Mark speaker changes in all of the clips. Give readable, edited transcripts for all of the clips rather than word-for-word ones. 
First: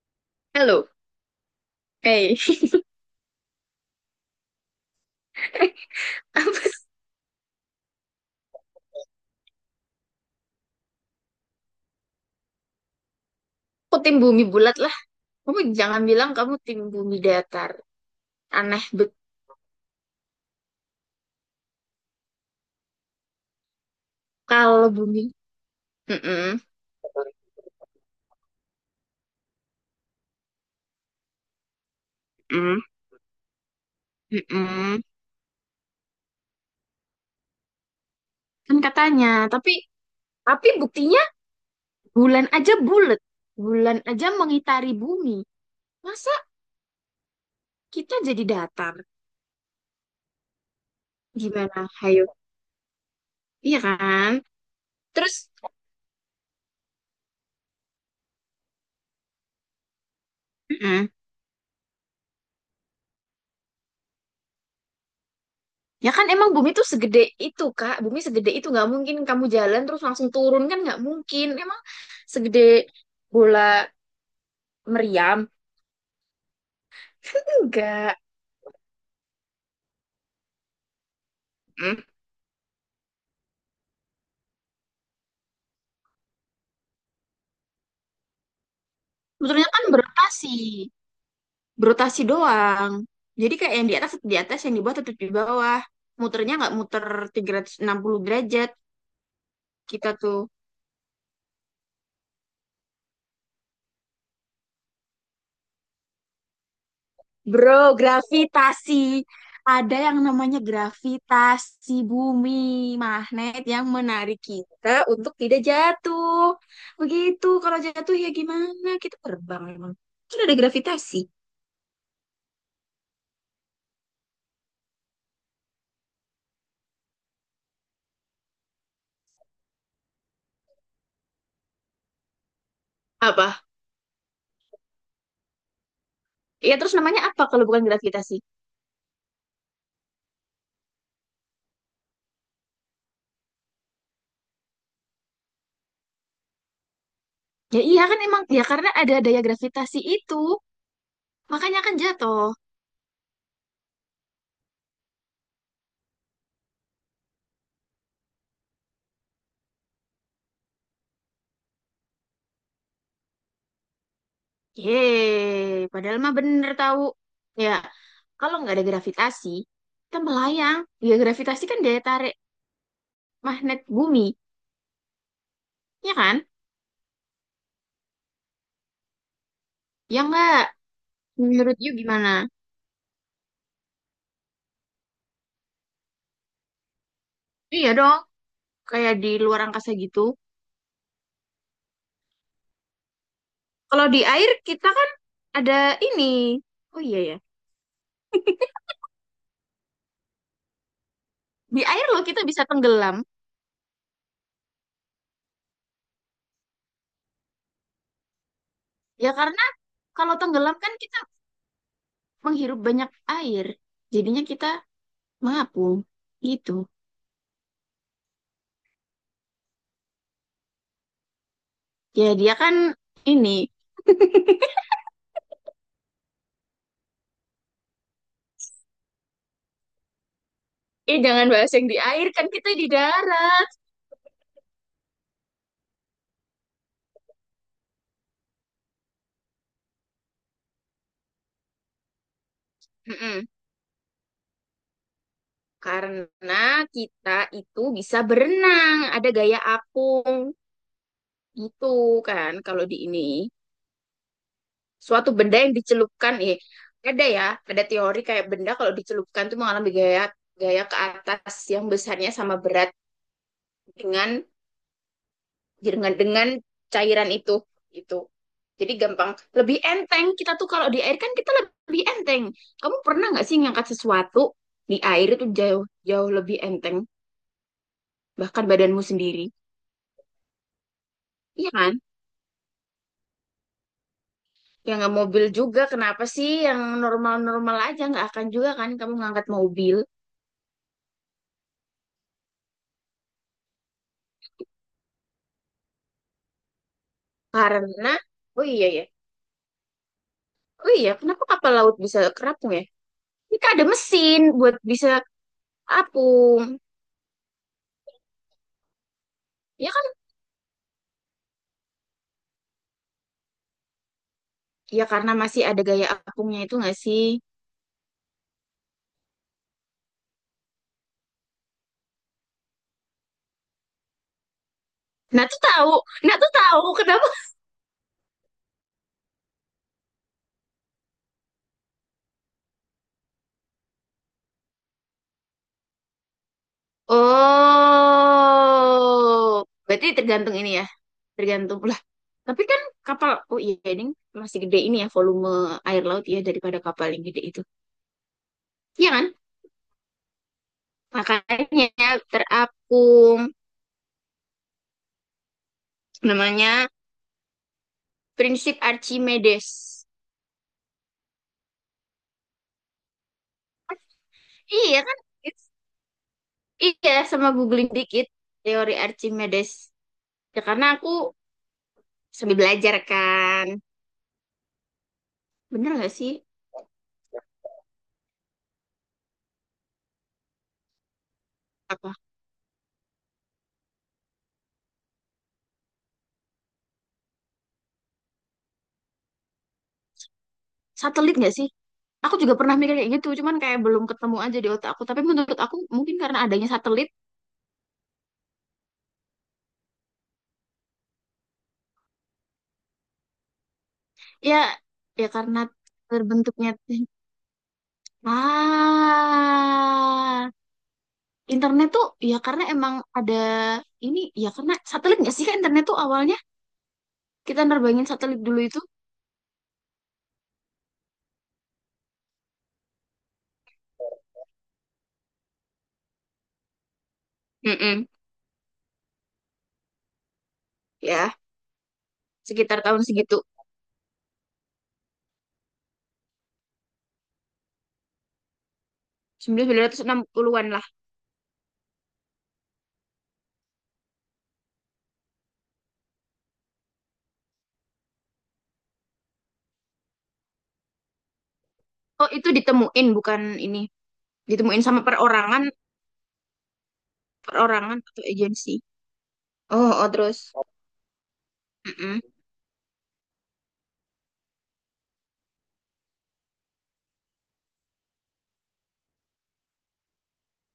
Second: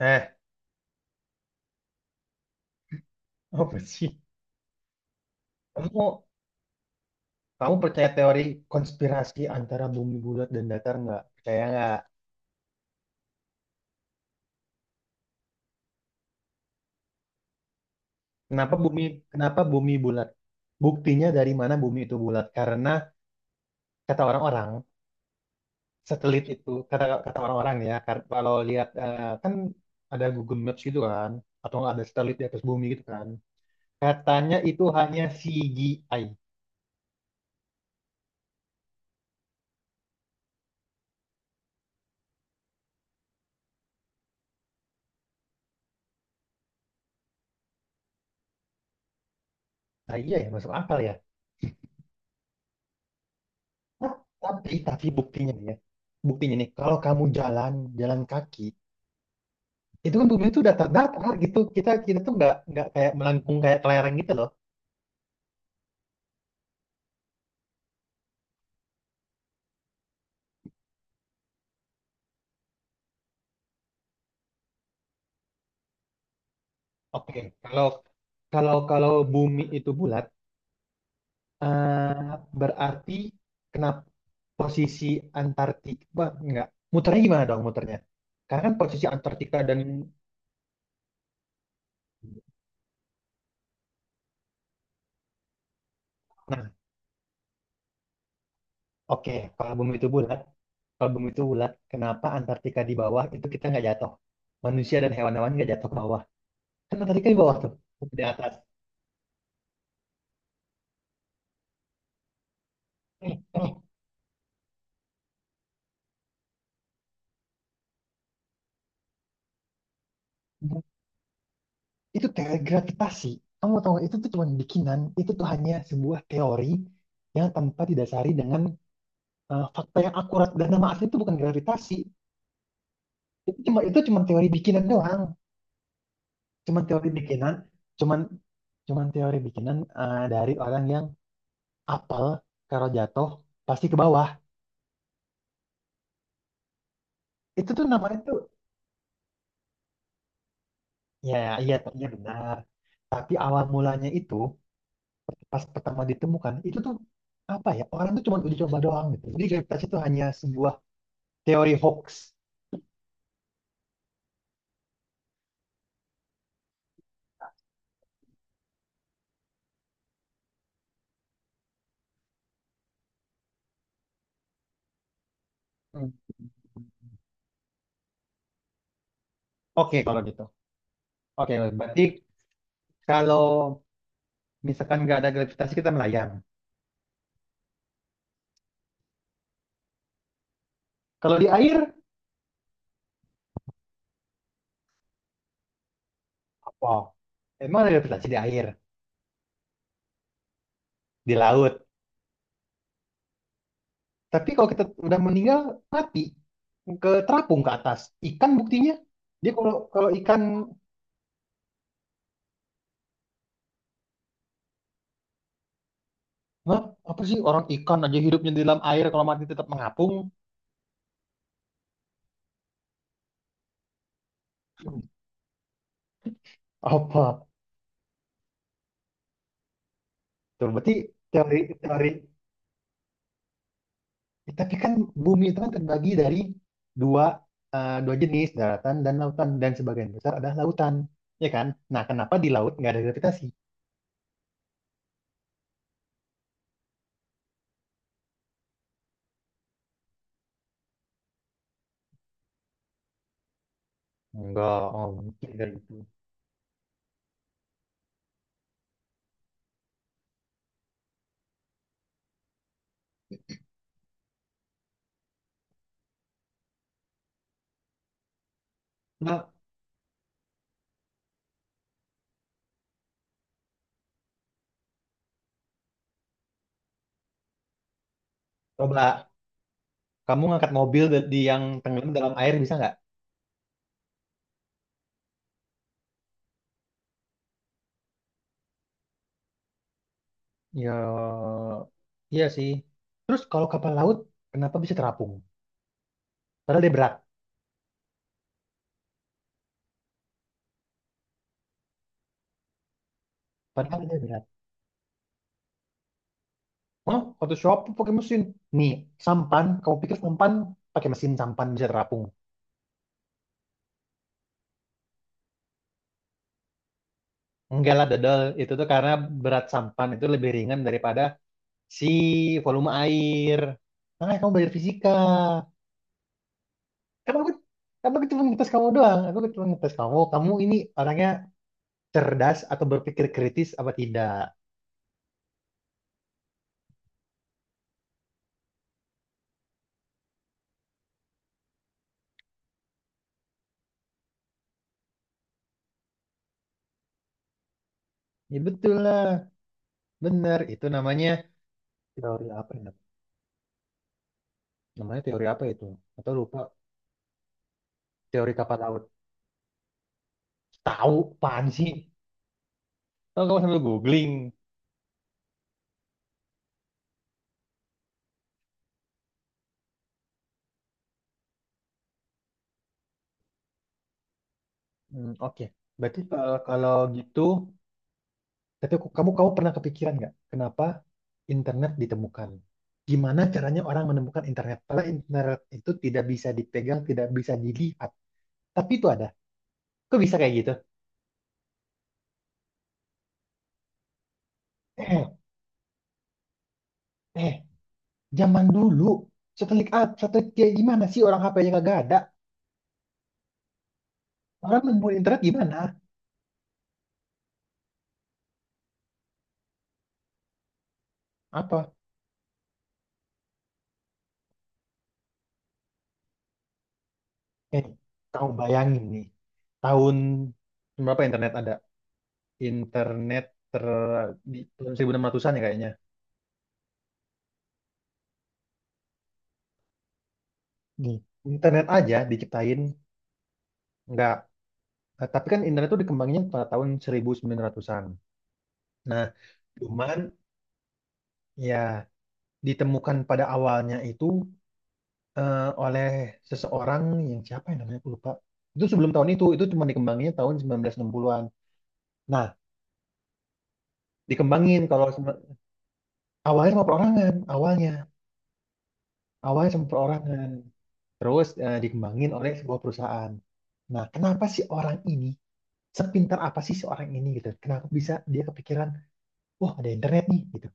Speaker 1: Eh,
Speaker 2: Halo, eh,
Speaker 1: apa sih? Kamu,
Speaker 2: apa sih?
Speaker 1: kamu percaya teori konspirasi antara bumi bulat dan datar nggak? Percaya nggak?
Speaker 2: Aku tim bumi bulat lah. Kamu jangan bilang kamu tim bumi datar.
Speaker 1: Kenapa
Speaker 2: Aneh
Speaker 1: bumi,
Speaker 2: bet
Speaker 1: kenapa bumi bulat? Buktinya dari mana bumi itu bulat? Karena kata orang-orang,
Speaker 2: kalau bumi.
Speaker 1: satelit
Speaker 2: Mm-mm,
Speaker 1: itu, kata kata orang-orang ya, kalau lihat, kan ada Google Maps gitu kan, atau nggak ada satelit di atas
Speaker 2: mm-mm,
Speaker 1: bumi gitu kan. Katanya itu
Speaker 2: mm-mm.
Speaker 1: hanya CGI.
Speaker 2: Kan katanya, tapi tapi buktinya bulan aja bulat. Bulan aja mengitari bumi. Masa kita jadi datar?
Speaker 1: Nah iya ya, masuk akal ya.
Speaker 2: Gimana? Hayo. Iya kan?
Speaker 1: Tapi
Speaker 2: Terus,
Speaker 1: buktinya nih ya, buktinya nih, kalau kamu jalan, jalan kaki, itu kan bumi itu udah
Speaker 2: mm-mm.
Speaker 1: terdata gitu, kita kita tuh nggak kayak melengkung kayak kelereng gitu loh.
Speaker 2: Ya kan emang bumi tuh segede itu, Kak. Bumi segede itu nggak mungkin kamu jalan terus langsung turun kan nggak mungkin. Emang segede bola meriam
Speaker 1: Oke, kalau
Speaker 2: enggak.
Speaker 1: kalau kalau bumi itu bulat,
Speaker 2: Hmm.
Speaker 1: eh, berarti kenapa posisi Antartika, wah, nggak, muternya gimana dong, muternya karena kan posisi Antartika
Speaker 2: Sebetulnya
Speaker 1: dan
Speaker 2: kan berotasi berotasi doang, jadi kayak yang di atas tetap di atas, yang di bawah tetap di bawah. Muternya
Speaker 1: nah,
Speaker 2: nggak muter 360 derajat.
Speaker 1: oke, kalau bumi itu
Speaker 2: Kita
Speaker 1: bulat,
Speaker 2: tuh,
Speaker 1: kalau bumi itu bulat kenapa Antartika di bawah itu kita nggak jatuh, manusia dan hewan-hewan nggak jatuh ke bawah, kan Antartika di bawah tuh,
Speaker 2: bro,
Speaker 1: di atas.
Speaker 2: gravitasi. Ada yang namanya gravitasi bumi,
Speaker 1: Eh,
Speaker 2: magnet yang menarik kita untuk tidak jatuh. Begitu, kalau jatuh ya gimana, kita terbang emang? Kan ada
Speaker 1: eh,
Speaker 2: gravitasi.
Speaker 1: itu teori gravitasi. Kamu tahu nggak, itu tuh cuma bikinan, itu tuh hanya sebuah teori yang tanpa didasari dengan, fakta yang akurat, dan nama asli itu bukan gravitasi. Itu
Speaker 2: Apa
Speaker 1: cuma itu cuma teori bikinan doang.
Speaker 2: ya,
Speaker 1: Cuma
Speaker 2: terus
Speaker 1: teori
Speaker 2: namanya apa
Speaker 1: bikinan,
Speaker 2: kalau bukan
Speaker 1: cuman
Speaker 2: gravitasi?
Speaker 1: cuman teori bikinan, dari orang yang apel kalau jatuh pasti ke bawah. Itu
Speaker 2: Ya
Speaker 1: tuh
Speaker 2: iya
Speaker 1: namanya
Speaker 2: kan
Speaker 1: tuh.
Speaker 2: emang, ya karena ada daya gravitasi itu,
Speaker 1: Ya, iya
Speaker 2: makanya kan
Speaker 1: iya,
Speaker 2: jatuh.
Speaker 1: benar. Tapi awal mulanya itu, pas pertama ditemukan itu tuh apa ya, orang tuh cuma uji coba doang gitu. Jadi gravitasi itu hanya sebuah teori hoax.
Speaker 2: Yeay, padahal mah bener tahu. Ya, kalau nggak ada gravitasi, kita melayang. Ya gravitasi kan daya tarik magnet bumi,
Speaker 1: Hmm.
Speaker 2: ya kan?
Speaker 1: Oke, kalau
Speaker 2: Ya
Speaker 1: gitu.
Speaker 2: nggak?
Speaker 1: Oke,
Speaker 2: Menurut you
Speaker 1: berarti
Speaker 2: gimana?
Speaker 1: kalau misalkan nggak ada gravitasi kita melayang.
Speaker 2: Iya dong, kayak di luar angkasa gitu.
Speaker 1: Kalau di air,
Speaker 2: Kalau di air kita kan ada ini.
Speaker 1: apa?
Speaker 2: Oh iya ya,
Speaker 1: Emang ada gravitasi di air, di laut.
Speaker 2: di air loh kita bisa tenggelam.
Speaker 1: Tapi kalau kita udah meninggal, mati. Ke terapung ke atas. Ikan buktinya.
Speaker 2: Ya
Speaker 1: Dia
Speaker 2: karena
Speaker 1: kalau kalau
Speaker 2: kalau
Speaker 1: ikan,
Speaker 2: tenggelam kan kita menghirup banyak air. Jadinya kita mengapung gitu.
Speaker 1: hah? Apa sih, orang ikan aja hidupnya di dalam air kalau mati tetap mengapung.
Speaker 2: Ya dia kan ini,
Speaker 1: Apa? Tuh, berarti
Speaker 2: jangan
Speaker 1: teori
Speaker 2: bahas yang di
Speaker 1: teori
Speaker 2: air, kan kita di darat.
Speaker 1: Ya, tapi kan bumi itu kan terbagi dari dua, dua jenis, daratan dan lautan. Dan sebagian besar adalah lautan, ya kan? Nah, kenapa di laut nggak ada gravitasi?
Speaker 2: Mm-mm. Karena kita itu bisa berenang, ada gaya apung gitu kan. Kalau di ini
Speaker 1: Enggak, oh,
Speaker 2: suatu
Speaker 1: mungkin
Speaker 2: benda
Speaker 1: dari
Speaker 2: yang
Speaker 1: itu.
Speaker 2: dicelupkan, ada ya, ada teori kayak benda kalau dicelupkan tuh mengalami gaya gaya ke atas yang besarnya sama berat dengan dengan cairan itu. itu jadi gampang,
Speaker 1: Nah,
Speaker 2: lebih enteng kita tuh kalau di air, kan kita lebih enteng. Kamu pernah nggak sih ngangkat sesuatu di air, itu jauh jauh lebih enteng, bahkan badanmu
Speaker 1: coba
Speaker 2: sendiri.
Speaker 1: kamu ngangkat mobil di yang
Speaker 2: Iya kan?
Speaker 1: tenggelam dalam air bisa nggak?
Speaker 2: Yang nggak mobil juga, kenapa sih, yang normal-normal aja nggak akan juga kan kamu ngangkat mobil.
Speaker 1: Ya, iya sih. Terus kalau kapal laut, kenapa bisa terapung? Padahal dia berat.
Speaker 2: Karena oh iya ya, oh iya kenapa kapal laut bisa kerapung ya? Kita ada
Speaker 1: Padahal dia
Speaker 2: mesin
Speaker 1: berat.
Speaker 2: buat bisa apung.
Speaker 1: Oh, Photoshop pakai mesin. Nih, sampan,
Speaker 2: Ya
Speaker 1: kamu
Speaker 2: kan,
Speaker 1: pikir sampan pakai mesin, sampan bisa terapung?
Speaker 2: ya karena masih ada gaya apungnya itu nggak sih?
Speaker 1: Enggak lah dodol, itu tuh karena berat sampan itu lebih ringan daripada si volume air. Makanya kamu belajar fisika.
Speaker 2: Nah tuh tahu, nah tuh tahu kenapa?
Speaker 1: Kan aku, kan aku cuma ngetes kamu doang, aku cuma ngetes kamu. Kamu ini orangnya cerdas atau berpikir kritis apa tidak.
Speaker 2: Oh, berarti tergantung ini ya, tergantung lah. Tapi kan kapal, oh iya ini masih gede ini ya, volume air laut ya daripada kapal yang gede itu,
Speaker 1: Ya betul
Speaker 2: iya kan?
Speaker 1: lah, bener. Itu namanya
Speaker 2: Makanya
Speaker 1: teori apa ya?
Speaker 2: terapung,
Speaker 1: Namanya teori apa itu? Atau lupa,
Speaker 2: namanya
Speaker 1: teori
Speaker 2: prinsip
Speaker 1: kapal laut.
Speaker 2: Archimedes.
Speaker 1: Tahu, apaan sih? Tahu, kamu sambil googling.
Speaker 2: Iya kan? It's- Iya, sama googling dikit teori Archimedes. Ya karena aku sambil belajar kan,
Speaker 1: Hmm. Oke,
Speaker 2: bener nggak
Speaker 1: berarti
Speaker 2: sih?
Speaker 1: kalau, kalau gitu, kamu kamu pernah kepikiran nggak? Kenapa internet
Speaker 2: Apa?
Speaker 1: ditemukan. Gimana caranya orang menemukan internet? Karena internet itu tidak bisa dipegang, tidak bisa dilihat. Tapi itu ada. Kok bisa kayak gitu?
Speaker 2: Satelit nggak sih? Aku juga pernah mikir kayak gitu, cuman kayak belum ketemu aja di otak aku. Tapi
Speaker 1: Eh,
Speaker 2: menurut aku mungkin karena adanya satelit,
Speaker 1: eh, zaman dulu satelit A, satelit kayak gimana sih orang HP-nya kagak ada?
Speaker 2: ya
Speaker 1: Orang menemukan
Speaker 2: ya
Speaker 1: internet
Speaker 2: karena
Speaker 1: gimana?
Speaker 2: terbentuknya ah internet
Speaker 1: Apa?
Speaker 2: tuh, ya karena emang ada ini, ya karena satelit nggak sih. Kan internet tuh awalnya kita
Speaker 1: Eh,
Speaker 2: nerbangin satelit
Speaker 1: kau
Speaker 2: dulu itu.
Speaker 1: bayangin nih, tahun berapa internet ada? Internet ter di tahun 1600-an ya kayaknya.
Speaker 2: Mm-mm.
Speaker 1: Nih,
Speaker 2: Ya,
Speaker 1: internet aja
Speaker 2: sekitar
Speaker 1: diciptain
Speaker 2: tahun segitu
Speaker 1: nggak. Nah, tapi kan internet itu dikembangin pada tahun 1900-an. Nah, cuman
Speaker 2: 1960-an lah.
Speaker 1: ya, ditemukan pada awalnya itu, oleh seseorang yang, siapa yang namanya aku lupa. Itu sebelum tahun itu cuma dikembanginnya tahun 1960-an.
Speaker 2: Oh,
Speaker 1: Nah,
Speaker 2: itu ditemuin bukan ini. Ditemuin
Speaker 1: dikembangin
Speaker 2: sama
Speaker 1: kalau
Speaker 2: perorangan,
Speaker 1: awalnya sama perorangan, awalnya.
Speaker 2: perorangan atau agensi.
Speaker 1: Awalnya sama
Speaker 2: Oh, oh
Speaker 1: perorangan.
Speaker 2: terus.
Speaker 1: Terus,
Speaker 2: Mm-mm.
Speaker 1: dikembangin oleh sebuah perusahaan. Nah, kenapa sih orang ini, sepintar apa sih seorang ini gitu? Kenapa bisa dia kepikiran, wah ada internet nih gitu.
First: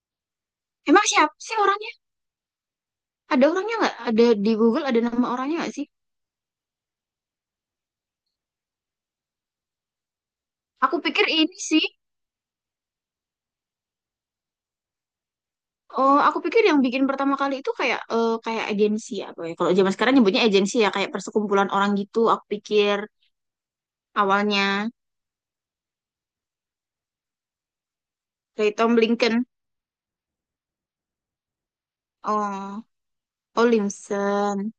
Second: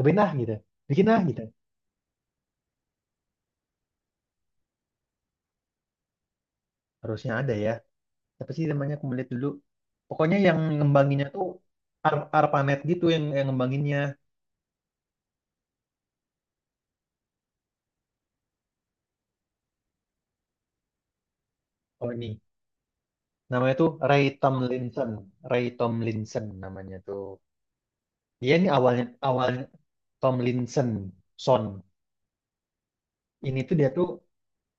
Speaker 1: Cobain ah gitu,
Speaker 2: Emang
Speaker 1: bikin ah
Speaker 2: siapa
Speaker 1: gitu.
Speaker 2: sih orangnya? Ada orangnya nggak? Ada di Google, ada nama orangnya nggak sih?
Speaker 1: Harusnya ada ya, apa sih namanya, aku melihat dulu, pokoknya yang
Speaker 2: Aku pikir
Speaker 1: ngembanginnya tuh
Speaker 2: ini sih.
Speaker 1: ARPANET gitu yang ngembanginnya,
Speaker 2: Oh, aku pikir yang bikin pertama kali itu kayak, kayak agensi apa ya? Kalau zaman sekarang nyebutnya agensi ya, kayak persekumpulan orang
Speaker 1: oh
Speaker 2: gitu.
Speaker 1: ini,
Speaker 2: Aku pikir
Speaker 1: namanya tuh Ray
Speaker 2: awalnya
Speaker 1: Tomlinson. Ray Tomlinson namanya tuh, dia ini
Speaker 2: dari Tom
Speaker 1: awalnya
Speaker 2: Lincoln.
Speaker 1: awalnya Tomlinson Son.
Speaker 2: Oh,
Speaker 1: Ini
Speaker 2: oh
Speaker 1: tuh dia tuh
Speaker 2: Limson.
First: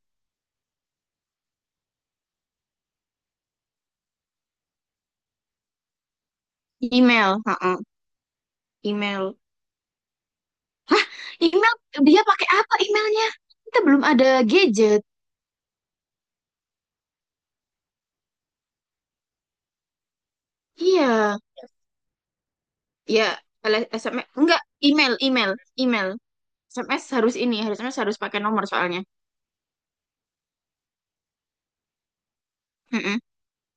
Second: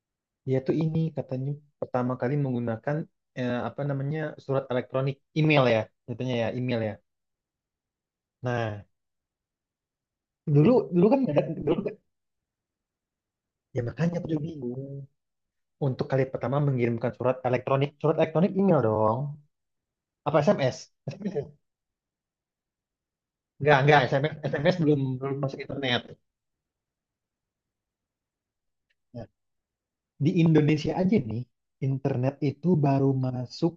Speaker 1: dia tuh ini katanya pertama kali menggunakan, apa namanya, surat elektronik email ya, katanya ya, email ya.
Speaker 2: Email, heeh,
Speaker 1: Nah,
Speaker 2: Email.
Speaker 1: dulu dulu kan nggak ada
Speaker 2: Email dia pakai apa emailnya? Kita
Speaker 1: ya
Speaker 2: belum
Speaker 1: makanya aku
Speaker 2: ada
Speaker 1: juga bingung,
Speaker 2: gadget.
Speaker 1: untuk kali pertama mengirimkan surat elektronik, surat elektronik, email dong, apa SMS?
Speaker 2: Iya, ya
Speaker 1: Enggak
Speaker 2: SMS
Speaker 1: SMS,
Speaker 2: enggak,
Speaker 1: SMS belum
Speaker 2: email,
Speaker 1: belum
Speaker 2: email,
Speaker 1: masuk internet.
Speaker 2: email. SMS harus ini, harus SMS harus pakai nomor soalnya.
Speaker 1: Nah, di Indonesia aja nih, internet itu baru masuk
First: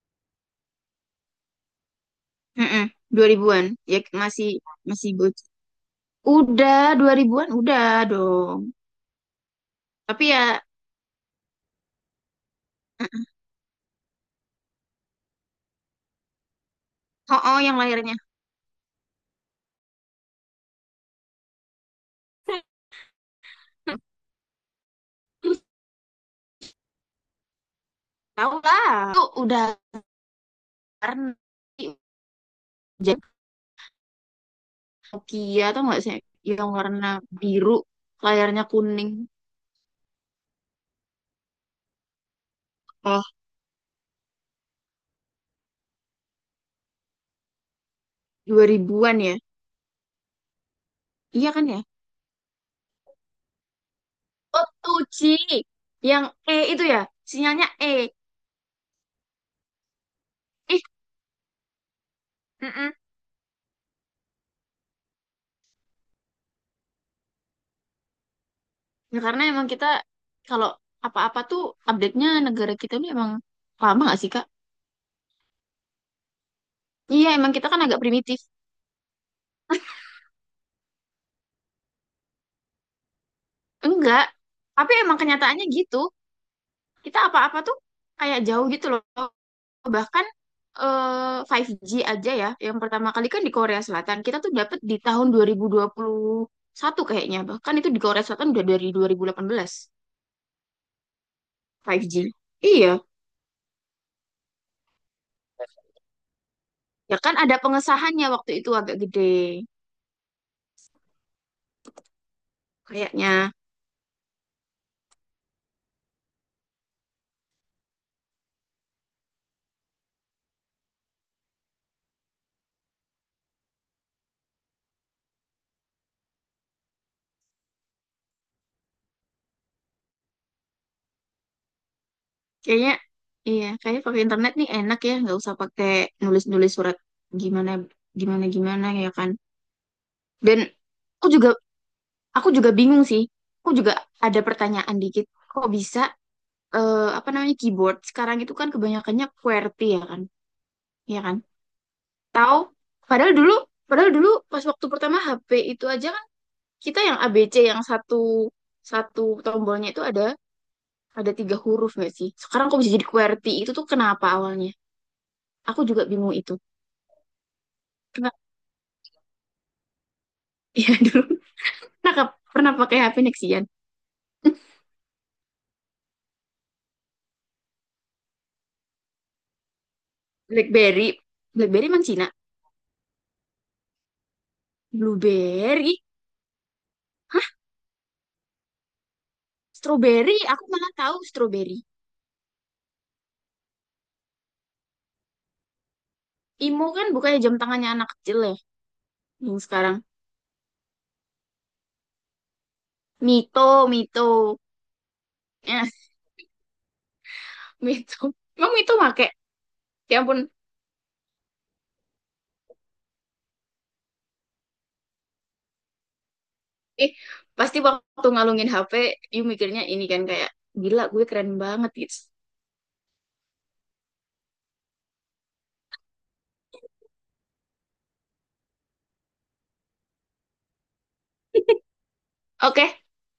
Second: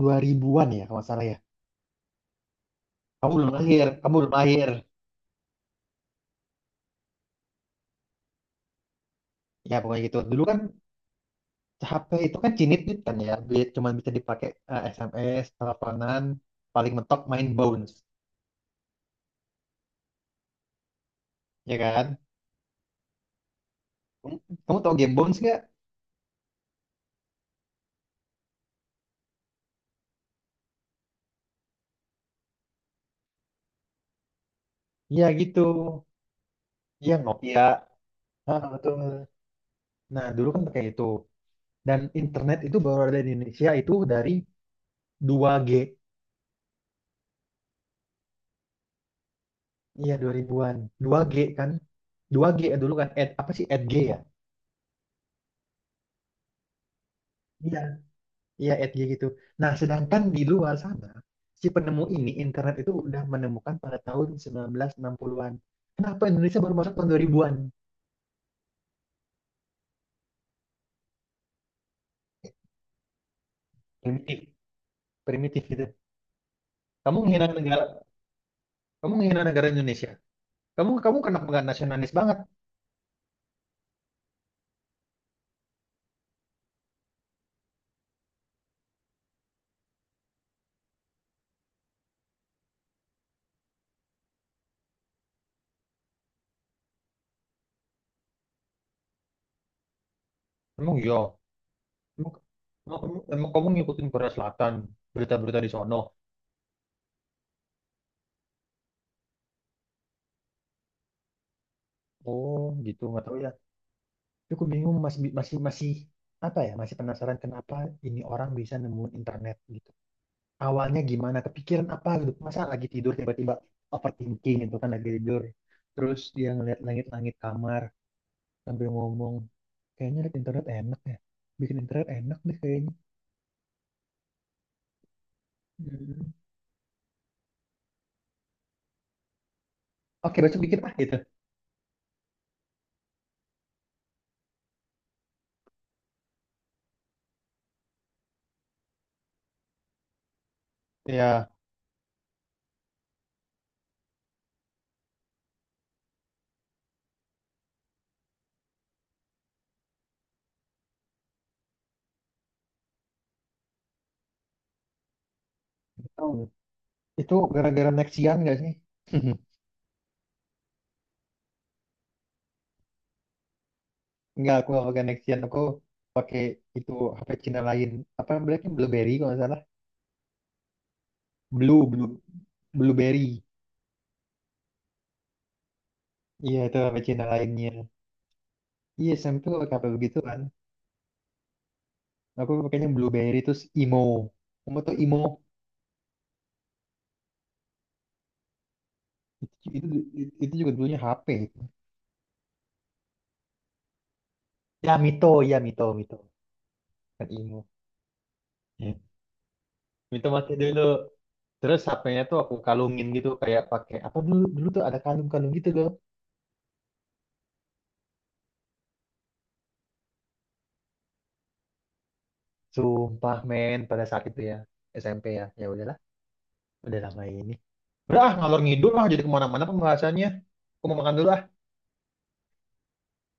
Speaker 1: 2000-an ya kalau nggak salah ya.
Speaker 2: Mm-mm,
Speaker 1: Kamu belum
Speaker 2: 2000-an.
Speaker 1: lahir,
Speaker 2: Ya
Speaker 1: kamu belum
Speaker 2: masih
Speaker 1: lahir.
Speaker 2: masih bocah. Udah 2000-an udah dong.
Speaker 1: Ya pokoknya gitu.
Speaker 2: Tapi
Speaker 1: Dulu kan
Speaker 2: ya
Speaker 1: HP itu kan cinit-cinit kan ya, cuman bisa dipakai, SMS, teleponan, paling mentok
Speaker 2: oh,
Speaker 1: main
Speaker 2: oh yang
Speaker 1: Bounce,
Speaker 2: lahirnya
Speaker 1: ya kan? Kamu, kamu tahu game Bounce nggak?
Speaker 2: tahu lah. Itu udah warna jadi
Speaker 1: Ya gitu.
Speaker 2: Nokia tuh nggak sih, yang warna
Speaker 1: Ya Nokia.
Speaker 2: biru
Speaker 1: Ah,
Speaker 2: layarnya kuning.
Speaker 1: betul. Nah, dulu kan pakai itu. Dan internet itu baru ada
Speaker 2: Oh,
Speaker 1: di Indonesia itu dari 2G.
Speaker 2: 2000-an ya.
Speaker 1: Iya, 2000-an. 2G
Speaker 2: Iya kan
Speaker 1: kan?
Speaker 2: ya?
Speaker 1: 2G ya dulu kan? Ed, apa sih? Edg ya?
Speaker 2: Oh, 2G. Yang E itu ya, sinyalnya
Speaker 1: Iya.
Speaker 2: E.
Speaker 1: Iya, Edg gitu. Nah, sedangkan di luar
Speaker 2: Ih,
Speaker 1: sana, si penemu ini, internet itu
Speaker 2: mm-mm.
Speaker 1: udah menemukan pada tahun 1960-an. Kenapa Indonesia baru masuk tahun 2000-an?
Speaker 2: Ya, karena emang kita kalau apa-apa tuh update-nya negara kita ini emang lama gak sih,
Speaker 1: Primitif.
Speaker 2: Kak?
Speaker 1: Primitif gitu. Kamu
Speaker 2: Iya,
Speaker 1: menghina
Speaker 2: emang kita kan
Speaker 1: negara,
Speaker 2: agak primitif.
Speaker 1: kamu menghina negara Indonesia. Kamu kamu kenapa nggak nasionalis banget?
Speaker 2: Enggak, tapi emang kenyataannya gitu. Kita apa-apa tuh kayak jauh gitu loh. Bahkan eh, 5G aja ya, yang pertama kali kan di Korea Selatan. Kita tuh dapet di tahun dua 2021 kayaknya. Bahkan itu di Korea Selatan udah dari 2018
Speaker 1: Emang yo,
Speaker 2: 5G.
Speaker 1: emang, emang,
Speaker 2: Iya,
Speaker 1: emang kamu ngikutin Korea Selatan, berita-berita di sono.
Speaker 2: ya kan ada pengesahannya waktu itu agak gede.
Speaker 1: Oh, gitu. Nggak tahu ya.
Speaker 2: Kayaknya,
Speaker 1: Cukup bingung, masih masih masih apa ya, masih penasaran kenapa ini orang bisa nemuin internet gitu, awalnya gimana kepikiran apa gitu, masa lagi tidur tiba-tiba overthinking gitu kan, lagi tidur terus dia ngeliat langit-langit kamar sambil ngomong, kayaknya liat internet enak ya, bikin internet enak deh kayaknya.
Speaker 2: kayaknya, iya, kayaknya pakai internet nih enak ya, nggak usah pakai
Speaker 1: Hmm.
Speaker 2: nulis-nulis surat gimana gimana gimana ya kan.
Speaker 1: Oke,
Speaker 2: Dan
Speaker 1: besok bikin ah gitu.
Speaker 2: aku juga aku juga bingung sih. Aku juga ada pertanyaan dikit. Kok bisa apa namanya keyboard sekarang itu kan kebanyakannya QWERTY ya kan? Ya kan?
Speaker 1: Ya
Speaker 2: Tahu padahal dulu padahal dulu pas waktu pertama HP itu aja kan, kita yang ABC yang satu satu tombolnya itu ada tiga huruf nggak sih? Sekarang kok bisa jadi QWERTY itu tuh kenapa awalnya? Aku juga
Speaker 1: tahu,
Speaker 2: bingung itu.
Speaker 1: itu gara-gara
Speaker 2: Kenapa?
Speaker 1: Nexian gak sih?
Speaker 2: Iya dulu. Nah, pernah pakai HP Nexian?
Speaker 1: Enggak, aku nggak pakai Nexian, aku pakai itu HP Cina lain, apa namanya, Blackberry kalau nggak salah.
Speaker 2: BlackBerry.
Speaker 1: Blue,
Speaker 2: BlackBerry mana Cina?
Speaker 1: blueberry.
Speaker 2: Blueberry.
Speaker 1: Iya, itu apa Cina lainnya. Iya, SMP tuh pakai apa begitu
Speaker 2: Strawberry,
Speaker 1: kan?
Speaker 2: aku malah tahu strawberry.
Speaker 1: Aku pakainya blueberry terus imo. Kamu tuh imo?
Speaker 2: Imo kan bukannya jam tangannya anak kecil ya, yang
Speaker 1: Itu, itu,
Speaker 2: sekarang.
Speaker 1: itu juga dulunya HP itu.
Speaker 2: Mito, Mito.
Speaker 1: Ya, Mito,
Speaker 2: Eh,
Speaker 1: Mito. Kan imo.
Speaker 2: Mito. Emang
Speaker 1: Ya.
Speaker 2: Mito make? Ya
Speaker 1: Mito
Speaker 2: ampun.
Speaker 1: pakai dulu. Terus HP-nya tuh aku kalungin gitu kayak pakai apa, dulu dulu tuh ada kalung-kalung gitu loh.
Speaker 2: Eh, pasti waktu ngalungin HP, you mikirnya ini kan kayak, gila gue keren banget gitu.
Speaker 1: Sumpah men pada saat itu ya, SMP ya. Ya udahlah, udah lama ini. Udah ah, ngalor ngidul lah jadi kemana-mana pembahasannya. Aku mau makan dulu ah.
Speaker 2: Oke,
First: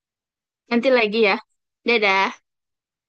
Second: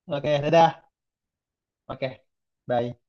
Speaker 1: Oke,
Speaker 2: nanti
Speaker 1: dadah.
Speaker 2: lagi ya.
Speaker 1: Oke,
Speaker 2: Dadah.
Speaker 1: bye.